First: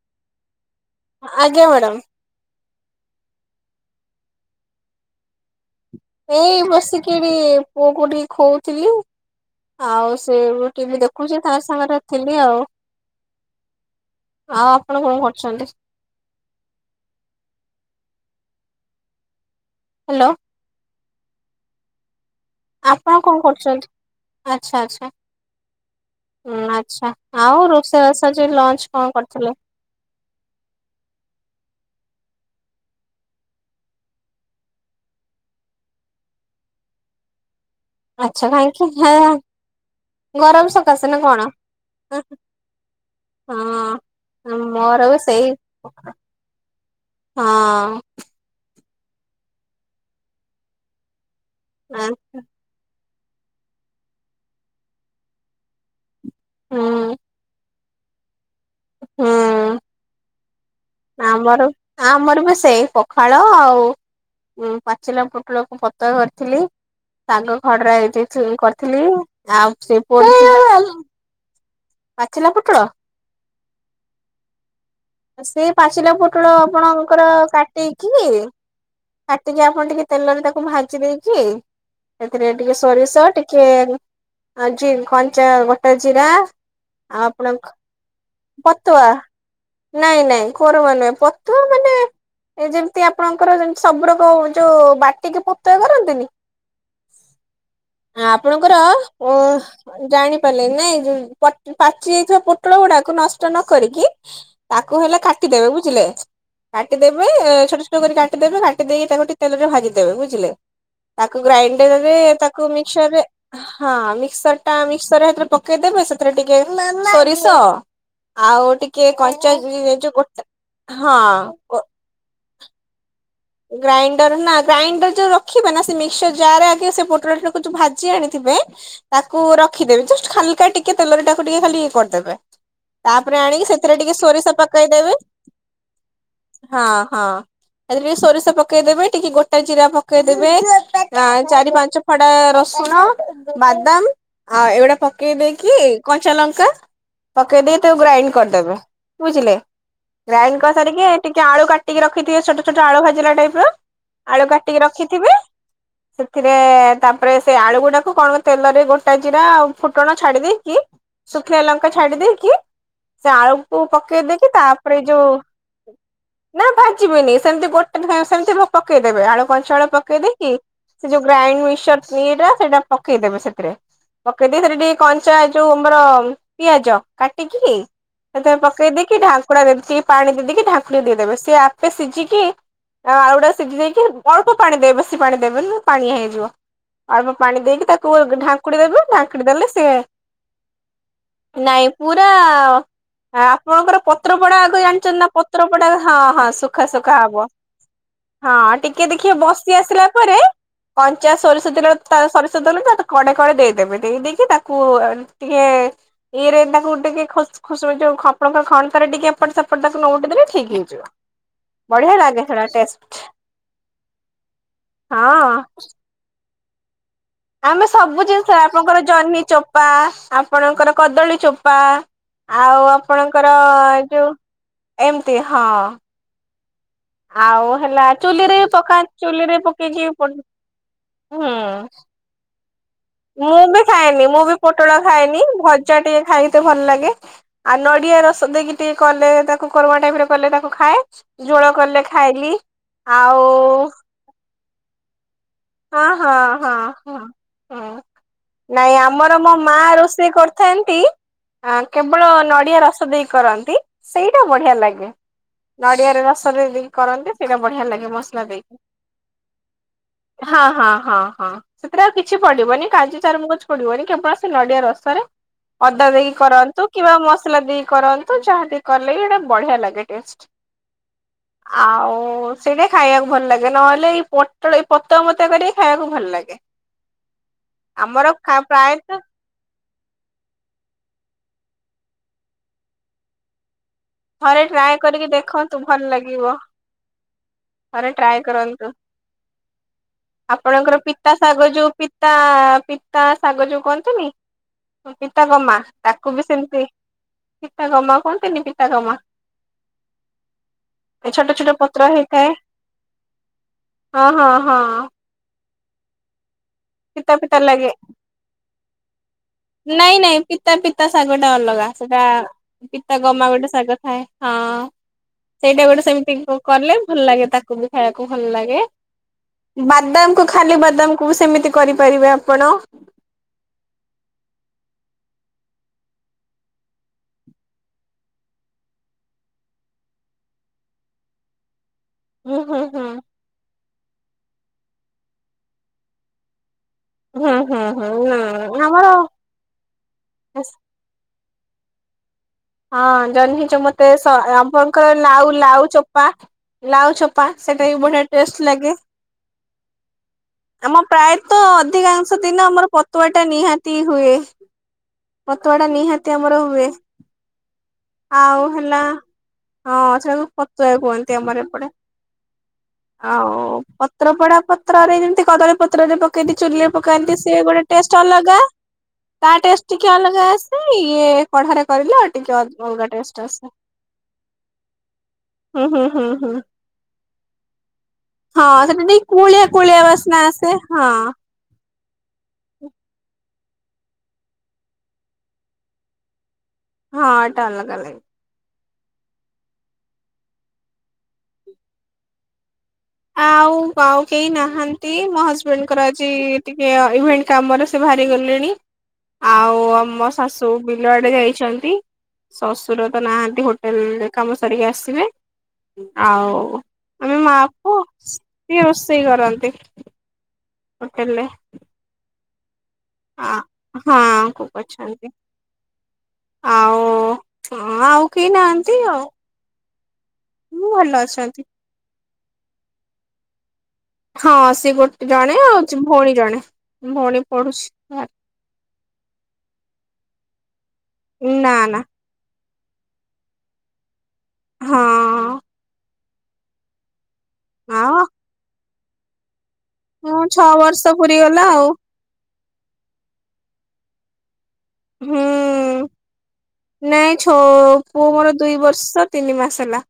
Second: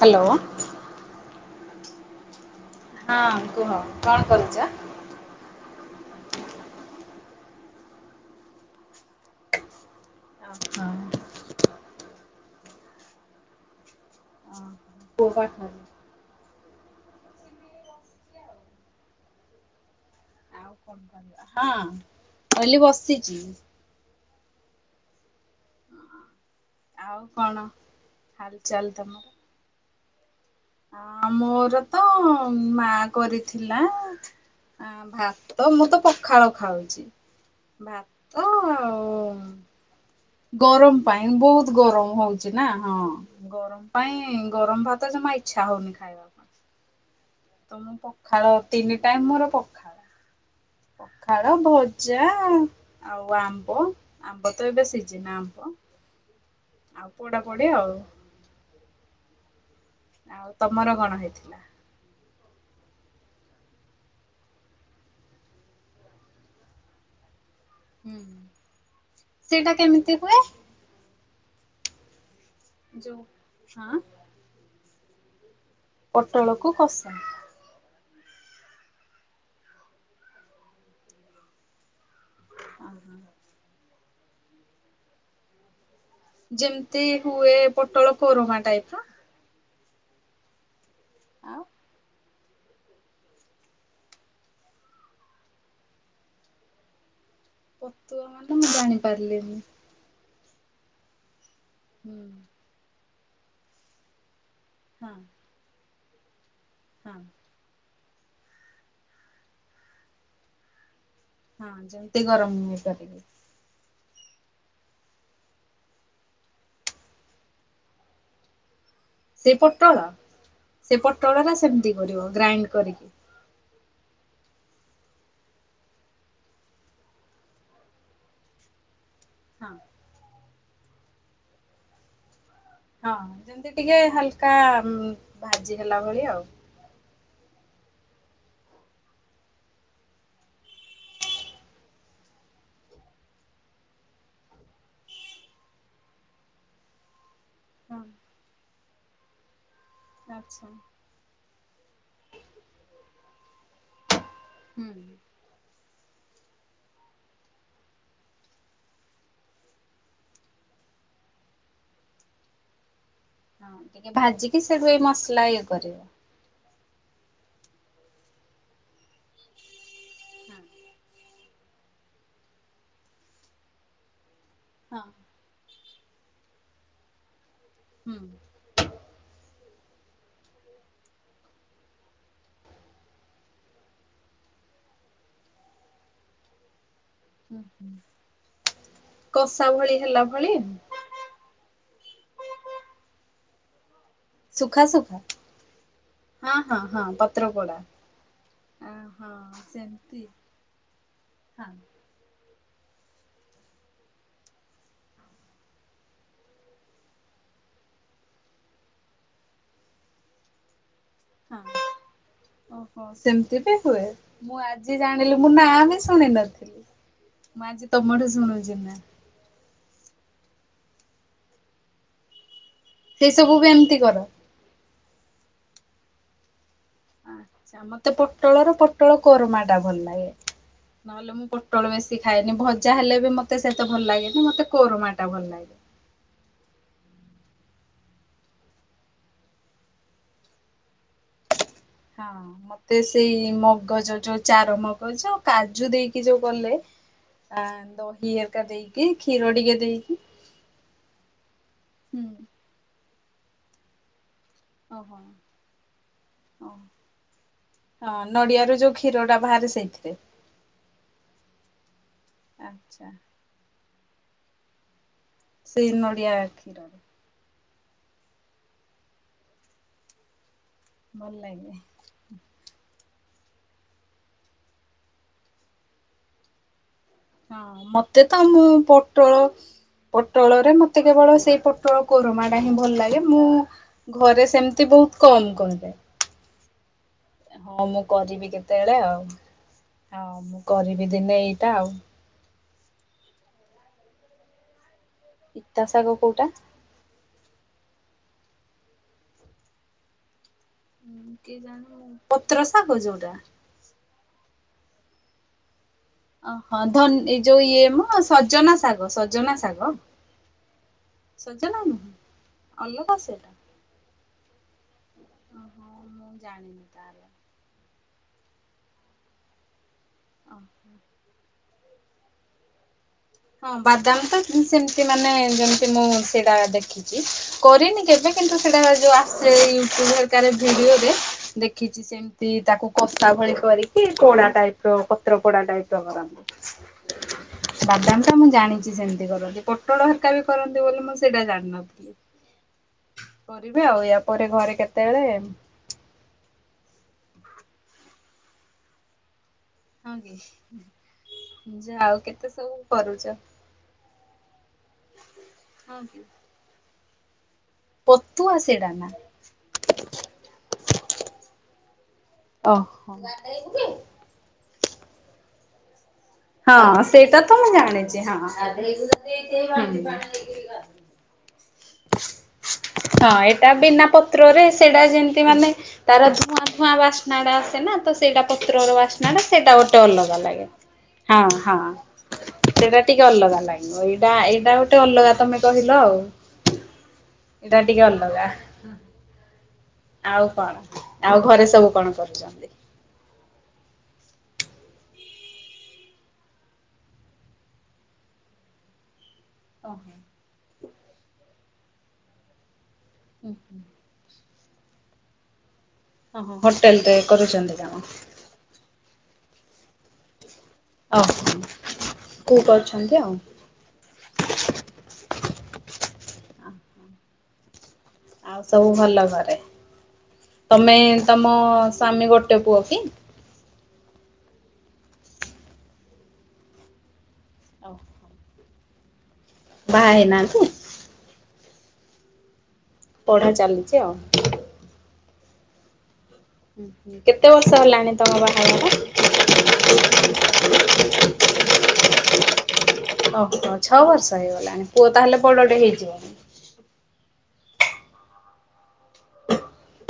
Hello. ଆଜ୍ଞା madam. ହଁ କୁହ କଣ କରୁଛ? ଏଇ ବସିକିରି ପୁଅ କୁ ଟିକେ ଖୋଉଥିଲି ଆଉ ସେ ଓହୋ। ଟିଭି ଦେଖୁଛି ତା ସାଙ୍ଗରେ ଥିଲି ଆଉ। ଆଉ ଆପଣ କଣ ପୁଅ କରୁଛନ୍ତି? ପାଖରେ ହ୍ୟାଲୋ। ହଁ। କହିଲି ଆପଣ ବସିଛି। କଣ କରୁଚନ୍ତି? ଆଚ୍ଛା ଆଚ୍ଛା। ହୁଁ ଆ ଆଚ୍ଛା। ଆଉ ରୋଷେଇବାସ ଆଜି ହାଲଚାଲ ଲଞ୍ଚ କଣ ତମର? କରିଥିଲେ? ଆ ମୋର ତ ମା କରିଥିଲା ଆ ଭାତ ମୁଁ ତ ପଖାଳ ଖାଉଛି। ଭାତ ଆଚ୍ଛା କାହିଁକି ଆଉ ହେଁ ଗରମ ସକାଶେ ନା ପାଇଁ କଣ? ବହୁତ ଗରମ ହଉଛି ନା ହଁ। ଗରମ ହଁ। ପାଇଁ ଗରମ ମୋର ଭାତ ବି ଜମା ଇଚ୍ଛା ସେଇ ଇଚ୍ଛା ହଉନି ଖାଇବାକୁ। ତମ ହଁ ପଖାଳ, ତିନି ଟାଇମ୍ ମୋର ପଖାଳ। ପଖାଳ, ହୁଁ ଭଜା ଆଉ ଆମ୍ବ, ଆମ୍ବ ତ ଏବେ ସିଜିନ ଆମ୍ବ ହୁଁ। ଆଉ ପୋଡ଼ା ପୋଡି ଆଉ। ହୁଁ। ଆଉ ତମର କଣ ହେଇଥିଲା? ଆମର ଆମର ବା ସେଇ ପଖାଳ ଆଉ ଉମ୍ ପାଚିଲା ପୋଟଳକୁ ପତୁଆ କରିଥିଲି ଶାଗ ଖଡରା ହୁଁ ହେଇଯାଇଛି ମୁଁ କରିଥିଲି ସେଇଟା ଆଉ ସେ କେମିତି ପୁ [inaudible] ହୁଏ? ପାଚିଲା ପୋଟଳ? ଯୋଉ ହଁ। ସେଇ ପାଚିଲା ପୋଟଳ ପୋଟଳକୁ କଷା ଆପଣଙ୍କର କାଟେଇକି କାଟିକି ଆପଣ ଟିକେ ତେଲରେ ତାକୁ ଭାଜି ଦେଇକି ସେଥିରେ ଟିକେ ସୋରିଷ ଟିକେ ଆ ଜି କଞ୍ଚା ଗୋଟା ଜିରା ଆଉ ଯେମିତି ହୁଏ ଆପଣଙ୍କ ପୋଟଳ କୋରୁ। ପତୁଆ, ନାଇଁ ନାଇଁ କୋରମା ନୁହେଁ। ଆଉ ପତୁଆ ମାନେ ଏ ଯେମତି ଆପଣଙ୍କର ଯେମତି ସବୁ ରକ ଯୋଉ ବାଟିକି ପତୁଆ କରନ୍ତିନି ପତୁଆ ମାନେ ମୁଁ ଜାଣିପାରିଲିନି। ଜାଣିପାରିଲେନି ନାଇଁ? ଯୋଉ ପଟ ପାଚି ହୁଁ। ଯାଇଥିବା ପୋଟଳ ଗୁଡାକୁ ନଷ୍ଟ ନକରିକି ତାକୁ ହଁ ହେଲା କାଟିଦେବେ, ବୁଝିଲେ? ହଁ କାଟିଦେବେ ଛୋଟ ଛୋଟ ଛୋଟ କରିକି କାଟିଦେବେ, କାଟି ଦେଇକି ତାକୁ ଟିକେ ତେଲରେ ଭାଜିଦେବେ, ବୁଝିଲେ? ତାକୁ ହଁ ଗ୍ରାଇଣ୍ଡରରେ, ଯେମିତି ଗରମ ତାକୁ କରିକି ମିକ୍ସଚରରେ ହଁ ମିକ୍ସରଟା ମିକ୍ସର ସେଥିରେ ପକେଇଦେବେ, ସେଥିରେ ଟିକେ ସୋରିଷ ଆଉ ଟିକେ ସେ କଞ୍ଚା ଏ ଇ ଇ ପୋଟଳ ଯୋଉ ଗୋଟା ସେ ହଁ ପୋଟଳ ଟା କ ସେମିତି କରିବ, ଗ୍ରାଇଣ୍ଡ କରିକି। ଗ୍ରାଇଣ୍ଡର ନା ଗ୍ରାଇଣ୍ଡର ଯୋଉ ରଖିବେ ନା, ସେ ମିକ୍ସର ଜାରରେ ଆଗେ ସେ ପୋଟଳଟାକୁ ଯୋଉ ଭାଜି ଆଣିଥିବେ ତାକୁ ହଁ ରଖିଦେବେ, ଜଷ୍ଟ ହାଲକା ଟିକେ ତେଲରେ ତାକୁ ଟିକେ ଖାଲି ଇଏ କରିଦେବେ। ହଁ ତାପରେ ଆଣିକି ଯେମତି ସେଥିରେ ଟିକେ ସୋରିଷ ହାଲକା ପକେଇଦେବେ ଭାଜି ହେଲା ଭଳି ଆଉ। ହଁ ହଁ। ତା ଦେହରେ ଟିକେ ସୋରିଷ ପକେଇଦେବେ, ଟିକେ ଗୋଟା ଜିରା ପକେଇଦେବେ, ଚାରି ପାଞ୍ଚ ଫଡା ରସୁଣ ବାଦାମ ଆଉ ଏଗୁଡା ପକେଇଦେଇକି, କଞ୍ଚା ଲଙ୍କା ପକେଇଦେଇ ତାକୁ ହଁ ଗ୍ରାଇଣ୍ଡ କରିଦେବେ, ବୁଝିଲେ। ଗ୍ରାଇଣ୍ଡ ଆଚ୍ଛା। କରିସାରିକି ଟିକେ ଆଳୁ କାଟିକି ରଖିଥିବେ ଛୋଟ ଛୋଟ ଆଳୁ ଭାଜିଲା ଟାଇପର, ଆଳୁ କାଟିକି ହୁଁ ରଖିଥିବେ ସେଥିରେ ତାପରେ ସେ ଆଳୁ ଗୁଡାକୁ କଣ ତେଲରେ ଗୋଟା ଜିରା ଆଉ ଫୁଟଣ ଛାଡି ଦେଇକି ଶୁଖିଲା ଲଙ୍କା ଛାଡ଼ି ଦେଇକି ସେ ହଁ ଆଳୁକୁ ଟିକେ ପକେଇ ଦେଇକି ଭାଜିକି ସେଠୁ ତାପରେ ଏଇ ଯୋଉ ମସଲା ଇଏ କରିବ। ନା ଭାଜିବେନି, ସେମତି ଗୋଟା ସେ-ସେମତି ପକେଇଦେବେ, ଆଳୁ କଞ୍ଚା ଆଳୁ ପକେଇ ଦେଇକି ସେ ଯୋଉ ଗ୍ରାଇଣ୍ଡ ମିକ୍ସଚର ଇଏଟା ସେଇଟା ପକେଇଦେବେ ସେଥିରେ। ପକେଇ ଦେଇ ସେଇଟା ଟିକେ ହଁ। କଞ୍ଚା ଯୋଉ ଆମର ପିଆଜ, କାଟିକି ହୁଁ। ସେଇଟା ପକେଇ ଦେଇକି ଢାଙ୍କୁଡ଼ା ଯେମତିି ପାଣି ଦେଇକି ଢାଙ୍କୁଣୀ ଦେଇଦବେ, ସିଏ ଆପେ ସିଝିକି ଆଉ ଆଳୁ ଗୁଡ଼ା ସିଝି ଦେଇକି, ଅଳ୍ପ ପାଣି ଦେବେ ବେଶୀ ପାଣି ଦେବେନି ପାଣିଆ ହେଇଯିବ। ଆଳପ ପାଣି ଦେଇକି ତାକୁ ଢାଙ୍କୁଡି ଦେବୁ ଢାଙ୍କୁଡି କଷା ଦେଲେ ଭଳି ସିଏ ହେଲା ଭଳି ନାଇଁ ପୁରା ଆ ଆପଣଙ୍କର ପତ୍ରପଡା ଆଗ ସୁଖା ଜାଣିଛନ୍ତି ସୁୁଖା। ନା ପତ୍ରପଡା ହଁ ହଁ ସୁଖା ହଁ ସୁୁଖା ପତ୍ର ହବ। ପୋଡା। ହଁ ଟିକେ ଓହୋ ଦେଖିବେ ବସି ଆସିଲା ସେମିତି। ପରେ କନଚା ହଁ। ସୋରିଷ ତେଲ ତା ସରିଷ ଦେଲେ ତା କଡେ କଡେ ଦେଇଦେବେ ଦେଇ ଦେଇକି ତାକୁ ଟିକେ ଇରେ ତାକୁ ଟିକେ ଖସ ଖୁସ ଆପଣଙ୍କ ଖଣତରେ ଟିକେ ଏପଟ ସେପଟ ତାକୁ ନଉଟେଇ ଦେଲେ ଠିକ ହେଇଯିବ ହଁ। ବଢିଆ ଲାଗେ। ସେଟା ଟେଷ୍ଟ ଓହୋ ସେମିତି ବି ହୁଏ ମୁଁ ଆଜି ଜାଣିଲି ମୁଁ ହଁ ନାଁ ବି ଶୁଣି ନଥିଲି। ମୁଁ ଆଜି ଆମେ ସବୁ ତମଠୁ ଜିନିଷ ଶୁଣୁଛି ନା ଆପଣଙ୍କର ଜହ୍ନି ଚୋପ ପା ଆପଣଙ୍କର କଦଳୀ ଚୋପା ଆଉ ସେଇ ସବୁ ଆପଣଙ୍କର ବି ଏମିତି ଏ କର? ଯୋଉ ଏମିତି ହଁ। ଆଉ ଆଚ୍ଛା ହେଲା ମତେ ଚୁଲିରେ ପୋଟଳର ପକା ପୋଟଳ ଚୁଲିରେ କୋରମା ଟା ଭଲ ପକେଇକି ଲାଗେ ନହେଲେ ମୁଁ ହୁଁ। ପୋଟଳ ବେଶୀ ଖାଏନି ଭଜା ହେଲେ ବି ମତେ ସେତେ ଭଲ ଲାଗେନି, ମତେ କୋରମାଟା ଭଲ ଲାଗେ। ଚା ଟିକେ ଖାଇତେ ଭଲ ଲାଗେ। ଆ ନଡିଆ ରସ ଦେଇକି ଟିକେ କଲେ ତାକୁ କୋରମା ଟାଇପରେ କଲେ ତାକୁ ଖାଏ ଜୋଳ କଲେ ହଁ ଖାଇଲି ମତେ ଆଉ ସେଇ ମଗଜ ଯୋଉ ଚାର ମଗଜ କାଜୁ ହଁ ଦେଇକି ହଁ ଯୋଉ ହଁ କଲେ ଆ ହଁ ଦହି ହେରିକା ନାଇଁ ଦେଇକି ଆମର କ୍ଷୀର ମୋ ଟିକେ ମା ଦେଇକି ରୋଷେଇ କରିଥାନ୍ତି ଆ ହୁଁ କେବଳ ନଡିଆ ରସ ଦେଇ କରନ୍ତି। ସେଇଟା ବଢିଆ ଲାଗେ, ଓହୋ ନଡିଆରେ ଓ ରସରେ ଦେଇ କରନ୍ତି ସେଇଟା ବଢିଆ ଲାଗେ ମସଲା ଦେଇକି। କ୍ଷୀରଟା ବାହାରେ ସେଇଥିରେ। ହଁ ହଁ ହଁ ହଁ ସେଥିରେ ଆଉ କିଛି ପଡିବନି ଆଚ୍ଛା କାଜୁ ଚାରୁମଗଜ ପଡିବନି କେବଳ ସେ ନଡିଆ ରସରେ ସେଇ ଅଦା ନଡିଆ ଦେଇକି କରନ୍ତୁ କ୍ଷୀରରେ କିମ୍ବା ମସଲା ଦେଇକି କରନ୍ତୁ। ତ ଯାହାବି କଲେ ସେଇଟା ବଢିଆ ଲାଗେ ଟେଷ୍ଟ ଭଲ ଲାଗେ ଆଉ ସେଇଟା ଖାଇବାକୁ ଭଲ ଲାଗେ ନହେଲେ ଏଇ ପୋଟଳ ଏଇ ପତଳା ମତା କରିକି ଖାଇବାକୁ ଭଲ ଲାଗେ। ହଁ ମତେ ଆମର ତ ମୁଁ ପ୍ରାୟତଃ ପୋଟଳ ପୋଟଳରେ ମତେ କେବଳ ସେଇ ପୋଟଳ କୋରମା ଟା ହିଁ ଭଲ ଲାଗେ ମୁଁ ଘରେ ଥରେ ସେମିତି ଟ୍ରାଏ ବହୁତ କରିକି କମ ଦେଖନ୍ତୁ କରାଯାଏ। ଭଲ ଲାଗିବ। ହଁ ମୁଁ ଥରେ ଟ୍ରାଏ କରିବି କରନ୍ତୁ। କେତେବେଳେ ଆଉ ହଁ ମୁଁ କରିବି ଦିନେ ଏଇଟା ଆଉ। ତା ପିତା ଶାଗ ଯୋଉ କୁହନ୍ତୁନି। ପିତା ଗମା ଇତା ଶାଗ ତାକୁ ବି କୋଉଟା? ସେମିତି ପିତା ଗମା କୁହନ୍ତିନି ପିତା ଗମା। ଛୋଟ ଛୋଟ କେଜାଣି ପତ୍ର ହେଇଥାଏ। ଶାଗ ଯୋଉଟା। ହଁ ହଁ ହଁ। ଅ ହ ଧନ ପିତା ଏ ପିତା ଯୋଉ ଲାଗେ। ଇଏମ ସଜନା ଶାଗ ସଜନା ଶାଗ। ନାଇଁ ନାଇଁ ପିତା ପିତା ଶାଗଟା ସଜନା ଅଲଗା ନୁହଁ ସେଟା ଅଲଗା ପିତା ଗମା ସେଟା ଗୋଟେ ଶାଗ ଥାଏ। ହଁ ଓହୋ ସେଇଟା ଗୋଟେ ମୁଁ ସେମିତି ଜାଣିନି କଲେ ଭଲ ତାହେଲେ। ଲାଗେ ତାକୁ ଖାଇବାକୁ ଭଲ ଲାଗେ ବାଦାମକୁ ଖାଲି ବାଦାମକୁ ସେମିତି କରିପାରିବେ ଆପଣ। ହଁ ବାଦାମ ତ ସେମିତି ମାନେ ଯେମିତି ମୁଁ ସେଟା ଦେଖି କରିନି କେବେ କିନ୍ତୁ ସେଟା ଯୋଉ ଆସେ ୟୁଟ୍ୟୁବ୍ ହେରିକା ଭିଡିଓରେ ଦେ ଖିଛି ସେମିତି ହୁଁ ହୁଁ ତାକୁ ହୁଁ କଷା ଭଳି କରିକି ପୋଡା ଟାଇପର ପତ୍ର ପୋଡା ଟାଇପର ହୁଁ ହୁଁ କରନ୍ତି। ବାଦାମ। ହୁଁ ଟା ନା ମୁଁ ଜାଣିଛି ଆମର ସେମିତି କରନ୍ତି ପୋଟଳ ହରକାବି କରନ୍ତି ବୋଲି ମୁଁ ସେଇଟା ଜାଣିନଥିଲି। ହଁ ଜହ୍ନିଛ କରିବେ ଆଉ ମତେ ୟା ସ ପରେ ଘରେ ଆପଣଙ୍କର କେତେବେଳେ ଲାଉ ଲାଉ ଚୋ ପା ଲାଉ ଚୋପା ସେଟା ବି ବଢିଆ ଟେଷ୍ଟ ଲାଗେ। ହଁ। କି? ଆମ ପ୍ରାୟତଃ ଯାହା ଆଉ ଅଧିକାଂଶ କେତେ ଦିନ ସବୁ ଆମର କରୁଛ ପତୁଆଟା ନିହାତି ହୁଏ। ପତୁଆଟା ହଁ କି ନିହାତି ଆମର ହୁଏ। ପତୁଆ ଆଉ ସେଇଟା ହେଲା ନା ହଁ ସେଟାକୁ ପତୁଆ କୁହନ୍ତି ଆମର ଏପଟେ। ଅ ହ। ଆଉ ପତ୍ର ପଡା ପତ୍ରରେ ଯେମିତି କଦଳୀ ପତ୍ରରେ ପ ପକେଇକି ଚୁଲି ହଁ ରେପକାନ୍ତି ସେଇଟା ସେ ତ ମୁଁ ଗୋଟେ ଜାଣିଛି ଟେଷ୍ଟେ ହଁ। ଅଲଗା ତା ଟେଷ୍ଟେ ଟିକେ ଅଲଗା ଆସେ ଇଏ କଢାରେ କରିଲେ ଆଉ ଟିକେ ଅଲଗା ହଁ ଟେଷ୍ଟେ ଏଇଟା ଆସେ। ବିନା ପତ୍ରରେ ସେଇଟା ଯେମତି ମାନେ ହୁଁ ହୁଁ ହୁଁ ତାର ହୁଁ ଧୂଆଁ ଧୂଆଁ ବାସ୍ନାଟା ଆସେ ନା ତ ସେଇଟା। ହଁ ପତ୍ରର ସେଟା ଟିକେ ବାସ୍ନା ଟା କୁଳିଆ ସେଇଟା ଗୋଟେ କୁଳିଆ ଅଲଗା ବାସ୍ନା ଲାଗେ। ଆସେ ହଁ। ହଁ ହଁ। ସେଇଟା ଟିକେ ଅଲଗା ଲାଗିବ ଏଇଟା ଏଇଟା ଗୋଟେ ଅଲଗା ତମେ କହିଲ ଆଉ ହଁ ଏଟା ଏଇଟା ଟିକେ ଲାଗେ। ଅଲଗା। ଆଉ କଣ ଆଉ ଘରେ ସବୁ କଣ କରୁଚନ୍ତି? ଆଉ ଆଉ କେହି ନାହାନ୍ତି ମୋ ହଜବେଣ୍ଡଙ୍କର ଆଜି ଟିକେ ଇଭେଣ୍ଟ କାମରେ ସେ ବାହାରି ଗଲେଣି। ଆଉ ଆମ ଓହୋ ଶାଶୁ ବିଲଆଡେ ଯାଇଚନ୍ତି। ଶଶୁର ତ ନାହାନ୍ତି ହୋଟେଲରେ କାମ ସରିକି ଆସିବେ ଓହୋ ଆଉ ହୋଟେଲରେ ଆମେ ମା କରୁଛନ୍ତି କାମ ପୁଅ ସିଏ ରୋଷେଇ କରନ୍ତି ହୋଟେଲରେ ଓହୋ କୁକ୍ ଅଛନ୍ତି ଆଉ ହଁ କୁକ୍ ଅଛନ୍ତି ଆଉ ହଁ ଆଉ କେହି ସବୁ ନାହାନ୍ତି ଭଲ ଆଉ ଘରେ? ମୁଁ ତମେ ଭଲ ତମ ଅଛନ୍ତି। ସ୍ୱାମୀ ଗୋଟେ ପୁଅ କି ହଁ ସେ ଗୋଟେ ଜଣେ ଆଉ ଭଉଣୀ ଜଣେ ଭଉଣୀ ପଢୁଚି। ବାହା ହେଇନାହାନ୍ତି। ନା ନା। ପଢା ଚାଲିଚି ଆଉ ହଁ। କେତେ ବର୍ଷ ହେଲାଣି ଆଉ ତମ ବାହାଘର। ହଁ ଛଅ ବର୍ଷ ପୁରି ଗଲା ଆଉ। ଓହୋ ଛଅ ବର୍ଷ ହେଇଗଲାଣି ପୁଅ ତାହେଲେ ହୁଁ ବଡ ଟେ ହେଇଯିବ। ନାଇଁ ଛଅ ପୁଅ ମୋର ଦୁଇ ବର୍ଷ ତିନି ମାସ ହେଲା।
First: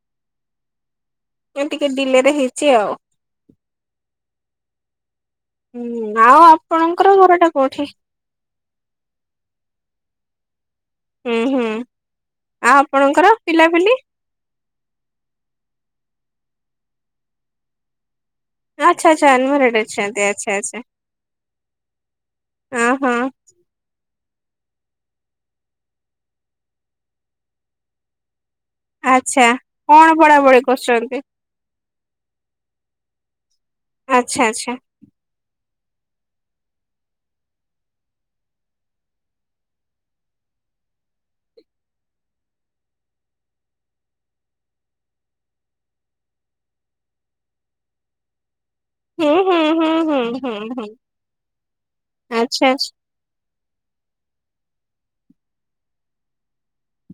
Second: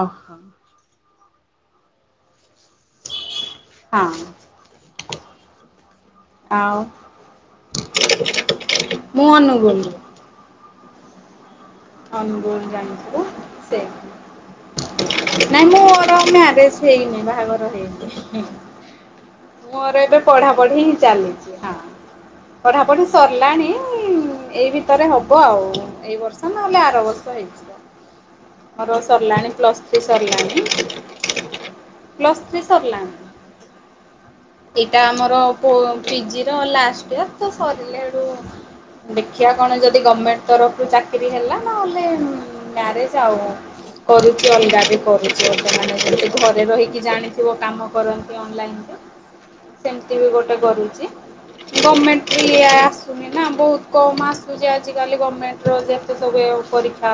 ଅହ। ମୁ ଟିକେ ଡିଲେ ରେ ହେଇଚି ଆଉ। ହଁ। ଆଉ ଆପଣଙ୍କର ଘର ଟା କୋଉଠି। ମୁଁ ଅନୁଗୁଳୁରୁ। ହୁଁ ହୁଁ। ଅନୁଗୁଳୁ ଆଉ ଜାଣିଥିବ ଆପଣଙ୍କର ପିଲାପିଲି ସେଇ ନାଇଁ ମୁଁ ର ମ୍ୟାରେଜ ହେଇନି ବାହାଘର ହେଇନି। ଆଚ୍ଛା ଆଚ୍ଛା ଅନମ୍ୟାରେଡ ମୋର ଏବେ ଅଛନ୍ତି ପଢା ଆଚ୍ଛା ଆଚ୍ଛା। ପଢି ଚାଲିଚି ହଁ। ପଢାପଢି ଓହୋ ସରିଲାଣି ଏଇ ଭିତରେ ହବ ଆଉ ଏଇ ବର୍ଷ ନହେଲେ ଆର ବର୍ଷ ହେଇଯିବ। ମର ଆଚ୍ଛା ସରିଲାଣି ପ୍ଲସ୍ ଥ୍ରୀ କଣ ପଢାପଢି ସରିଲାଣି। କରୁଛନ୍ତି? ପ୍ଲସ୍ ଥ୍ରୀ ସର୍ଲାଣି। ଆଚ୍ଛା ଆଚ୍ଛା। ଏଇଟା ଆମର ପୋ ପିଜିର ଲାଷ୍ଟ ଇୟର ତ ସରିଲାଡୁ ଦେଖିଆ କଣ ଯଦି ଗମେଣ୍ଟ ତରଫ୍ରୁ ଚା କିରି ହେଲା ନହେଲେ ମ୍ୟାରେଜ ଆଉ। କରୁଚି ଅଲଗା ବି କରୁଚି ବର୍ତମାନେ ଯେମତି ଘରେ ରହିକି ଜାଣିଥିବ କାମ କରନ୍ତି ଅନଲାଇନରେ। ହୁଁ ହୁଁ ହୁଁ ସେମତି ହୁଁ ବି ଗୋଟେ ହୁଁ ହୁଁ କରୁଚି ଆଚ୍ଛା ଗମେଣ୍ଟଲିଆ ଆଚ୍ଛା। ଶୁନେ ନା ବୋହୁତ କମ୍ ଆସୁଚି ଆଜିକାଲି ଗର୍ମେଣ୍ଟର ଯେତେ ସବୁ ଏ ପରୀକ୍ଷା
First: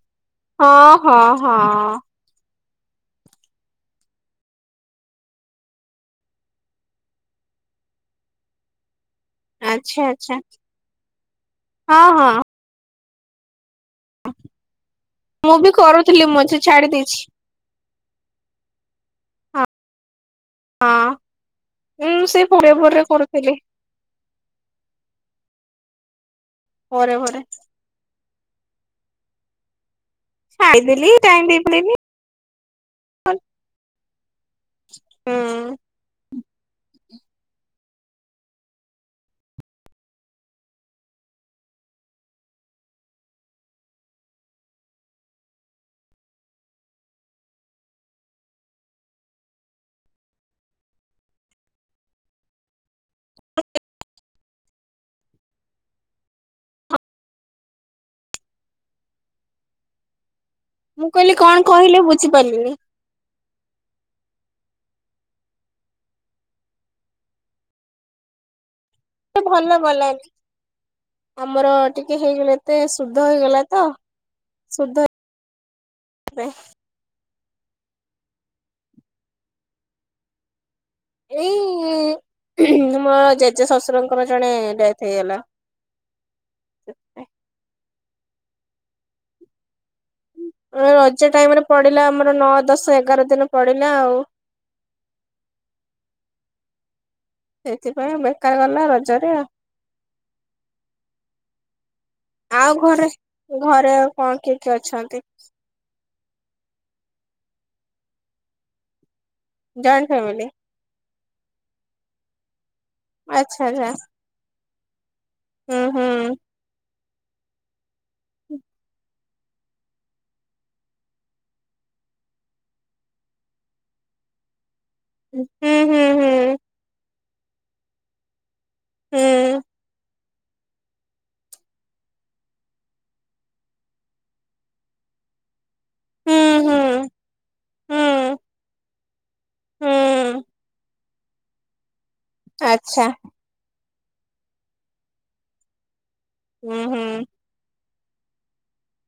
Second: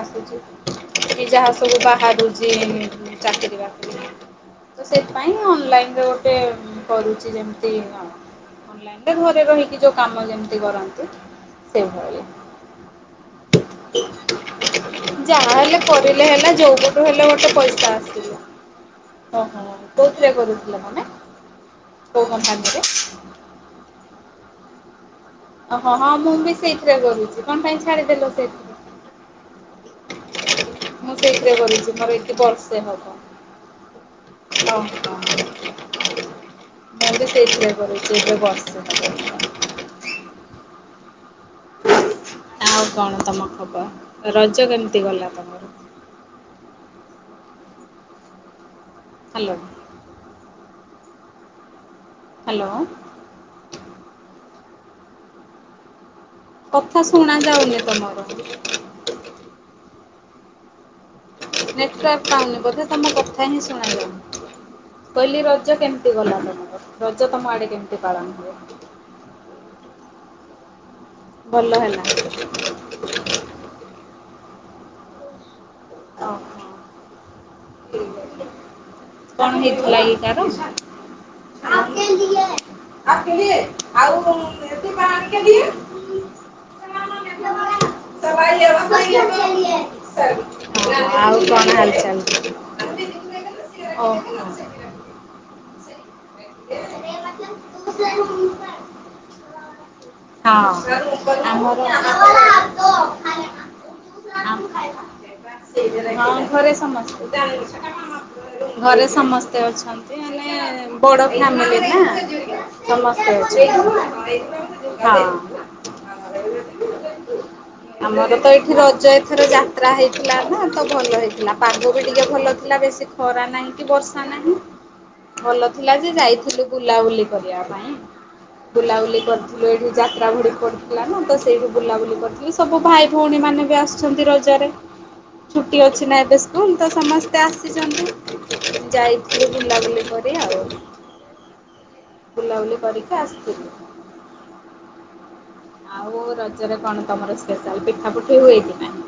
ହଁ ଆସୁଚି। ହଁ କି ଯାହା ହଁ ସବୁ ବାହାରୁଚି ଚାକିରି ବାକିରି। ତ ସେଇଥି ପାଇଁ ଅନଲାଇନ ରେ ଗୋଟେ କରୁଚି ଯେମତି ହ ଅନଲାଇନ। ଘରେ ରହିକି ଯୋଉ ଆଚ୍ଛା କାମ ଆଚ୍ଛା ଯେମତି କରନ୍ତି ହଁ ସେଇଭଳିଆ। ହଁ। ଯାହା ମୁଁ ବି ହେଲେ କରୁଥିଲି କରିଲେ ହେଲା ମଝିରେ ଯୋଉ ଛାଡି ପଟୁ ଦେଇଛି ହେଲେ ଗୋଟେ ପଇସା ଆସିଲା। ଓହୋ ହଁ କୋଉଥିରେ କରୁଥିଲେ ହଁ ମାନେ କୋଉ କମ୍ପାନୀ ରେ? ହେଲେ ଓହୋ ହଁ ମୁଁ ବି ସେଇଥିରେ ପରେ ପରେ କରୁଛି କଣ ପାଇଁ ଛାଡିଦେ ସେଇଠି ଖାଇଦେଲି ମୁଁ ଟାଇମ ସେଇଥିରେ ଦେଇପାରିଲିନି କରିଛି ମୋର ଏତେ ବର୍ଷେ ହବ। ହୋଉ ହ ମୁଁ ବି ହୁଁ। ସେଇଥିପାଇଁ କରୁଛି ସେ ବର୍ଷେ ଆଉ କଣ ତମ ଖବର ରଜ କେମିତି ଗଲା ତୁମର? ହ୍ୟାଲୋ। ହ୍ୟାଲୋ। ହ [inaudible] କଥା ଶୁଣା ଯାଉନି ତମର। ମୁଁ କହିଲି କଣ କହିଲେ ନେଟୱାର୍କ ପାଉନି ବୁଝିପାରିଲିନି? ବୋଧେ ତମ କଥା ହିଁ ଶୁଣାଯାଉନି। କହିଲି ରଜ କେମିତି ଗଲା ତମର ରଜ ତମ ଆଡେ କେମିତି ପାଳନ ହୁଏ? ଭଲ ଗଲା ଆମର ଭଲ ହେଲା। ଟିକେ ହେଇଗଲେ ଏତେ ଶୁଦ୍ଧ ହେଇଗଲା ତ। ଓହୋ ଶୁଦ୍ଧରେ। କଣ ହେଇଥିଲା କି କାହାର? ଆପ୍ ଏଇ କେଲିଏ ମୋ ଜେଜେ ଆଉ ଶ୍ୱଶୁରଙ୍କର ଜଣେ ଯେତିକି ଡେଥ୍ ପାଣି ହେଇଗଲା। କେଲିଏ। [unintelligible] ଓହୋ ଏ ରଜ ଆଉ ଟାଇମ ରେ କଣ ହାଲ ପଡିଲା ଚାଲ ଆମର ନଅ କୁହ। ଦଶ ଏଗାର ଦିନ ପଡେ। ଓହୋ। ସେଥିପାଇଁ ବେକାର ଗଲା ରଜରେ ଆଉ। ହଁ ଆମର। ଆଉ ଘରେ ଘରେ ଆଉ କଣ କିଏ କିଏ ଅଛନ୍ତି? ହଁ ଘରେ ସମସ୍ତେ ଘରେ ସମସ୍। ତ ଜଏଣ୍ଟ ଅଛନ୍ତି ଫ୍ୟାମିଲି ମାନେ ବଡ ଫାମିଲି ନା। ଆଚ୍ଛା ସମସ୍ତେ ଆଚ୍ଛା ଅଛନ୍ତି ହଁ। ହୁଁ ହୁଁ। ଆମର ତ ଏଠି ରଜ ଏଥର ଯାହା। ଯାତ୍ରା ହେଇଥିଲା ନା ତ ଭଲ ହେଇଥିଲା ପାଗ ବି ଟିକେ ଭଲ ଥିଲା ବେଶୀ ଖରା ନାହିଁ କି ବର୍ଷା ନାହିଁ। ଭଲ ହୁଁ ଥିଲା ହୁଁ ଯେ ହୁଁ ଯାଇଥିଲୁ ବୁଲାବୁଲି କରିବା ପାଇଁ ବୁଲାବୁଲି କରିଥିଲୁ ଏଇଠି ଯାତ୍ରା ଘଡି ପଡ଼ିଥିଲା ନା ତ ସେଇଠୁ ବୁଲାବୁଲି କରିଥିଲି ସବୁ ଭାଇ ଭଉଣୀ ମାନେ ବି ଆସିଛନ୍ତି ରଜରେ। ଛୁଟି ଅଛି ନା ହୁଁ ଏବେ ହୁଁ ସ୍କୁଲ ହୁଁ ତ ସମସ୍ତେ ହୁଁ ଆସିଛନ୍ତି। ଯାଇ ବୁଲାବୁଲି କରି ହୁଁ। ଆଉ ବୁଲାବୁଲି ଆଚ୍ଛା କରିକି ଆସିଥିଲୁ। ଆଉ ରଜରେ ହୁଁ କଣ ହୁଁ ତମର ସ୍ପେଶାଲ ପିଠା ପୁଠି ହୁଏକି ନାଇଁ?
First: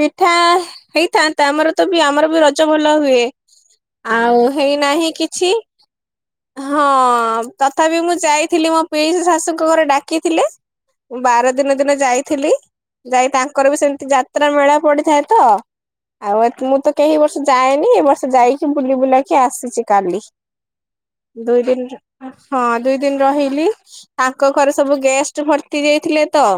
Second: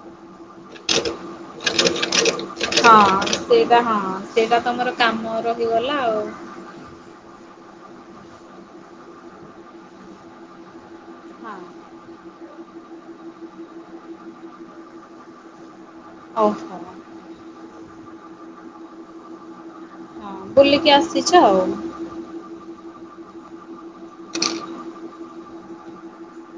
ପିଠା ହେଇଥାନ୍ତା ଆମର ତ ବି ଆମର ବି ରଜ ଭଲ ହୁଏ। ହଁ ସେଇଟା ହଁ ଆଉ ସେଇଟା ତମର ହେଇନାହିଁ କାମ କିଛି ରହିଗଲା ଆଉ। ହଁ ତଥାପି ମୁଁ ଯାଇଥିଲି ମୋ ପିଇଷି ଶାଶୁଙ୍କ ଘର ଡାକିଥିଲେ। ମୁଁ ବାର ହଁ ଦିନ ଦିନ ଯାଇଥିଲି ଯାଇ ତାଙ୍କର ବି ସେମିତି ଯାତ୍ରା ମେଳା ପଡିଥାଏ ତ। ଆଉ ଏ ଓହୋ ମୁଁ ତ ହଁ କେହି ଏ ବର୍ଷ ଯାଏନି ଏ ବର୍ଷ ଯାଇକି ବୁଲି ବୁଲାକି ଆସିଛି। କାଲି ବୁଲିକି ଆସିଛ ଆଉ ଦୁଇ ଦିନିର। ହଁ ଦୁଇ ଦିନି ରହିଲି ତାଙ୍କ ଘରେ ସବୁ ଗେଷ୍ଟ ଭର୍ତ୍ତି ଯାଇଥିଲେ ତ।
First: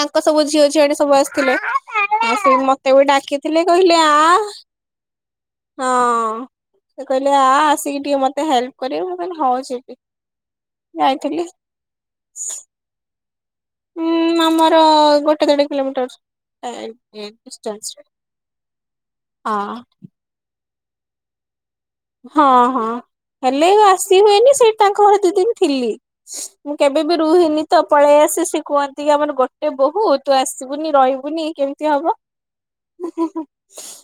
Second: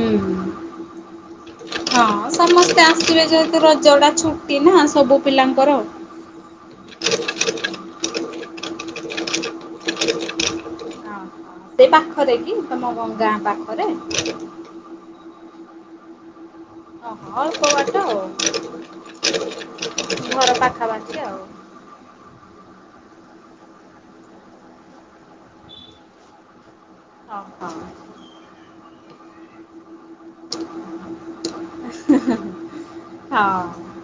ତାଙ୍କ ସବୁ ଝିଅ ଝିଆଣି ସବୁ ଆସିଥିଲେ। ହଁ ଆଉ ସେ ସମସ୍ତେ ମତେ ବି ଆସିବେ ଯେହେତୁ ଡାକିଥିଲେ କହିଲେ ରଜଟା ଆ ଛୁଟି ନା ସବୁ ପିଲାଙ୍କର। ହଁ। ସେ କହିଲେ ଆ ଆସିକି ଟିକେ ମତେ ହେଲ୍ପ କରିବୁ ମୁଁ କହିଲି ହୋଉ ଯିବି। ଯାଇଥିଲି। ସେଇ ପାଖରେ କି ତମ ଗାଁ ପାଖ। ଉଁ ଆମର ଗୋଟେ ଦେଢ କିଲୋମିଟର। [unintelligible] ଓହୋ ଅଳ୍ପ ବାଟ ଡିଷ୍ଟାସ ଆଉ ହଁ। ଘର ପାଖାପାଖି ଆଉ। ହଁ ହଁ ହେଲେ ଆସି ହୁଏନି ସେଇଠି ତାଙ୍କ ଘରେ ଦି ଦିନି ଥିଲି। ମୁଁ କେବେ ବି ହଁ ରୁହେନି ହଁ ତ ପଳେଇ ଆସେ ସେ କୁହନ୍ତି କି ଆମର ଗୋଟେ ବୋହୁ ତୁ ଆସିବୁନି ରହିବୁନି କି ହବ? ହଁ।